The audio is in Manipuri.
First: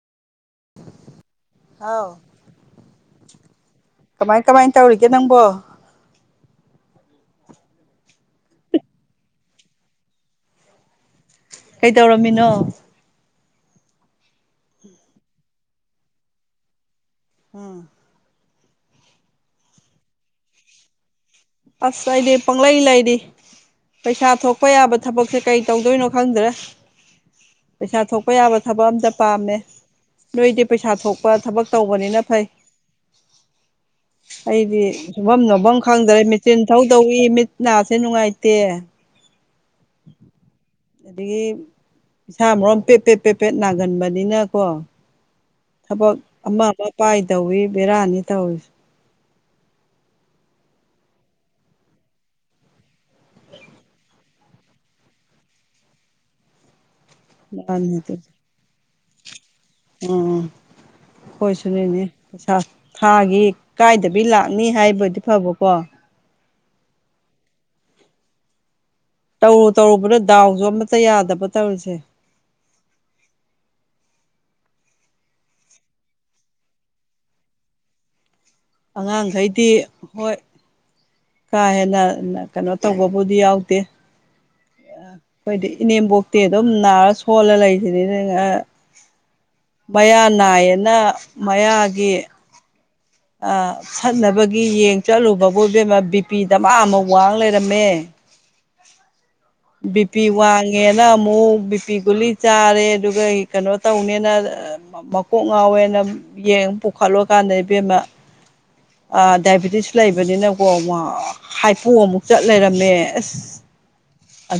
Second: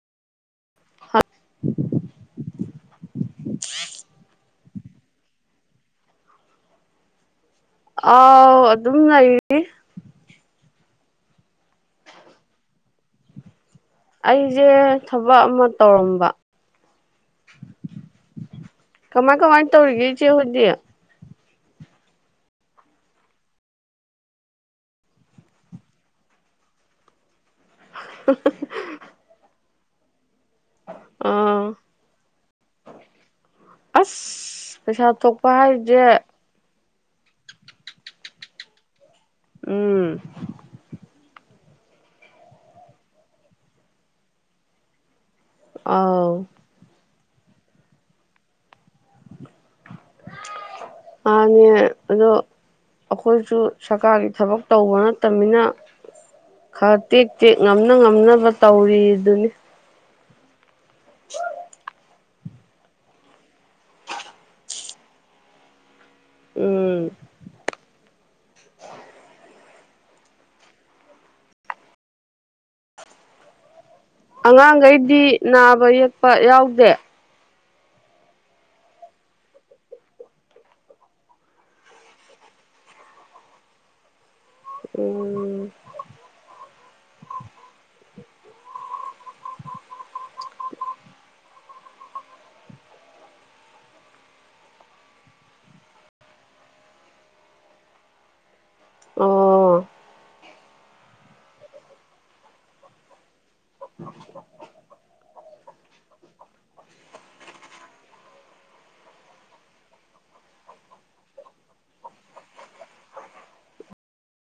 ꯍꯥꯎ ꯀꯃꯥꯏ ꯀꯃꯥꯏ ꯇꯧꯔꯤꯒꯦ ꯅꯪꯕꯣ ꯑꯥꯎ ꯑꯗꯨꯝ ꯂꯩꯔꯤ ꯀꯩꯗꯧꯔꯝꯃꯤꯅꯣ ꯑꯩꯖꯦ ꯊꯕꯛ ꯑꯃ ꯇꯧꯔꯝꯕ ꯎꯝ ꯀꯃꯥꯏ ꯀꯃꯥꯏ ꯇꯧꯔꯤꯒꯦ ꯏꯆꯦ ꯍꯣꯏꯗꯤ ꯑꯁ ꯑꯩꯗꯤ ꯄꯪꯂꯩ ꯂꯩꯔꯤ ꯄꯩꯁꯥ ꯊꯣꯛꯄ ꯌꯥꯕ ꯊꯕꯛꯁꯦ ꯀꯩ ꯇꯧꯗꯣꯏꯅꯣ ꯈꯪꯗ꯭ꯔꯦ ꯄꯩꯁꯥ ꯊꯣꯛꯄ ꯌꯥꯕ ꯊꯕꯛ ꯑꯝꯇ ꯄꯥꯝꯃꯦ ꯅꯣꯏꯗꯤ ꯄꯩꯁꯥ ꯊꯣꯛꯄ ꯑꯥ ꯊꯕꯛ ꯇꯧꯕꯅꯤꯅ ꯐꯩ ꯑꯁ ꯑꯩꯗꯤ ꯄꯩꯁꯥ ꯁꯨꯕꯝ ꯊꯣꯛꯄ ꯅꯣꯝꯕꯝ ꯍꯥꯏꯁꯦ ꯈꯪꯗ꯭ꯔꯦ ꯃꯤꯠ ꯊꯧ ꯇꯧꯏ ꯃꯤꯠ ꯅꯥꯁꯦ ꯅꯨꯡꯉꯥꯏꯇꯦ ꯎꯝ ꯑꯗꯒꯤ ꯏꯁꯥ ꯃꯔꯣꯝ ꯄꯦ ꯄꯦ ꯄꯦ ꯄꯦꯠ ꯅꯥꯒꯟꯕꯅꯤꯅ ꯀꯣ ꯊꯕꯛ ꯑꯥꯎ ꯑꯃ ꯑꯃ ꯄꯥꯏꯗꯧꯋꯦ ꯕꯦꯔꯥꯅꯤ ꯇꯧꯔꯤꯁꯦ ꯃꯥꯅꯦ ꯑꯗꯣ ꯑꯩꯈꯣꯏꯁꯨ ꯁꯔꯀꯥꯔꯒꯤ ꯊꯕꯛ ꯇꯧꯕ ꯅꯠꯇꯝꯅꯤꯅ ꯈꯔ ꯇꯦꯛ ꯇꯦꯛ ꯉꯝꯅ ꯃꯥꯅꯤ ꯉꯝꯅꯕ ꯇꯧꯔꯤꯗꯨꯅꯤ ꯑꯥ ꯈꯣꯏꯁꯨꯅꯤꯅꯦ ꯄꯩꯁꯥ ꯊꯥꯒꯤ ꯀꯥꯏꯗꯕꯤ ꯂꯥꯛꯅꯤ ꯍꯥꯏꯕ ꯑꯣꯢꯗꯤ ꯐꯕꯀꯣ [unintelligible] ꯇꯧꯔꯨ ꯇꯧꯔꯨꯕꯅ ꯗꯥꯎꯁꯨ ꯑꯃꯠꯇ ꯌꯥꯗꯕ ꯇꯧꯔꯤꯁꯦ ꯑꯉꯥꯡꯈꯩꯗꯤ ꯅꯥꯕ ꯌꯦꯛꯄ ꯌꯥꯎꯗꯦ ꯑꯉꯥꯡꯒꯩꯗꯤ ꯍꯣꯏ ꯀꯥ ꯍꯦꯟꯅ ꯀꯩꯅꯣ ꯇꯧꯕꯕꯨꯗꯤ ꯌꯥꯎꯗꯦ ꯑ ꯑꯩꯈꯣꯏꯗꯤ ꯎꯝ ꯏꯅꯦꯝꯕꯣꯛꯇꯤ ꯑꯗꯨꯝ ꯅꯥꯔ ꯁꯣꯜꯂ ꯂꯩꯁꯤꯅꯤꯅꯦ ꯍꯤ ꯑ ꯃꯌꯥ ꯅꯥꯏꯌꯦꯅ ꯃꯌꯥꯒꯤ ꯑ ꯁꯠꯅꯕꯒꯤ ꯌꯦꯡ ꯆꯠꯂꯨꯕꯕꯨ ꯏꯕꯦꯝꯃ ꯕꯤꯄꯤ ꯗꯃꯥ ꯑꯃ ꯋꯥꯡ ꯂꯩꯔꯝꯃꯦ [inaudible] ꯑꯣ ꯕꯤꯄꯤ ꯋꯥꯡꯉꯦꯅ ꯑꯃꯨꯛ ꯕꯤꯄꯤ ꯒꯨꯂꯤ ꯆꯥꯔꯦ ꯑꯗꯨꯒ ꯀꯩꯅꯣ ꯇꯧꯅꯦꯅ ꯑ ꯃꯀꯣꯛ ꯉꯥꯎꯋꯦꯅ ꯌꯦꯡ ꯄꯨꯈꯠꯂꯨꯀꯥꯟꯗ ꯏꯕꯦꯝꯃ [inaudible] ꯑ ꯗꯥꯏꯕꯤꯇꯤꯁ ꯂꯩꯕꯅꯤꯅꯀꯣ ꯍꯥꯏꯄꯣ ꯑꯃꯨꯛ ꯆꯠ ꯂꯩꯔꯝꯃꯦ ꯑꯁ [inaudible]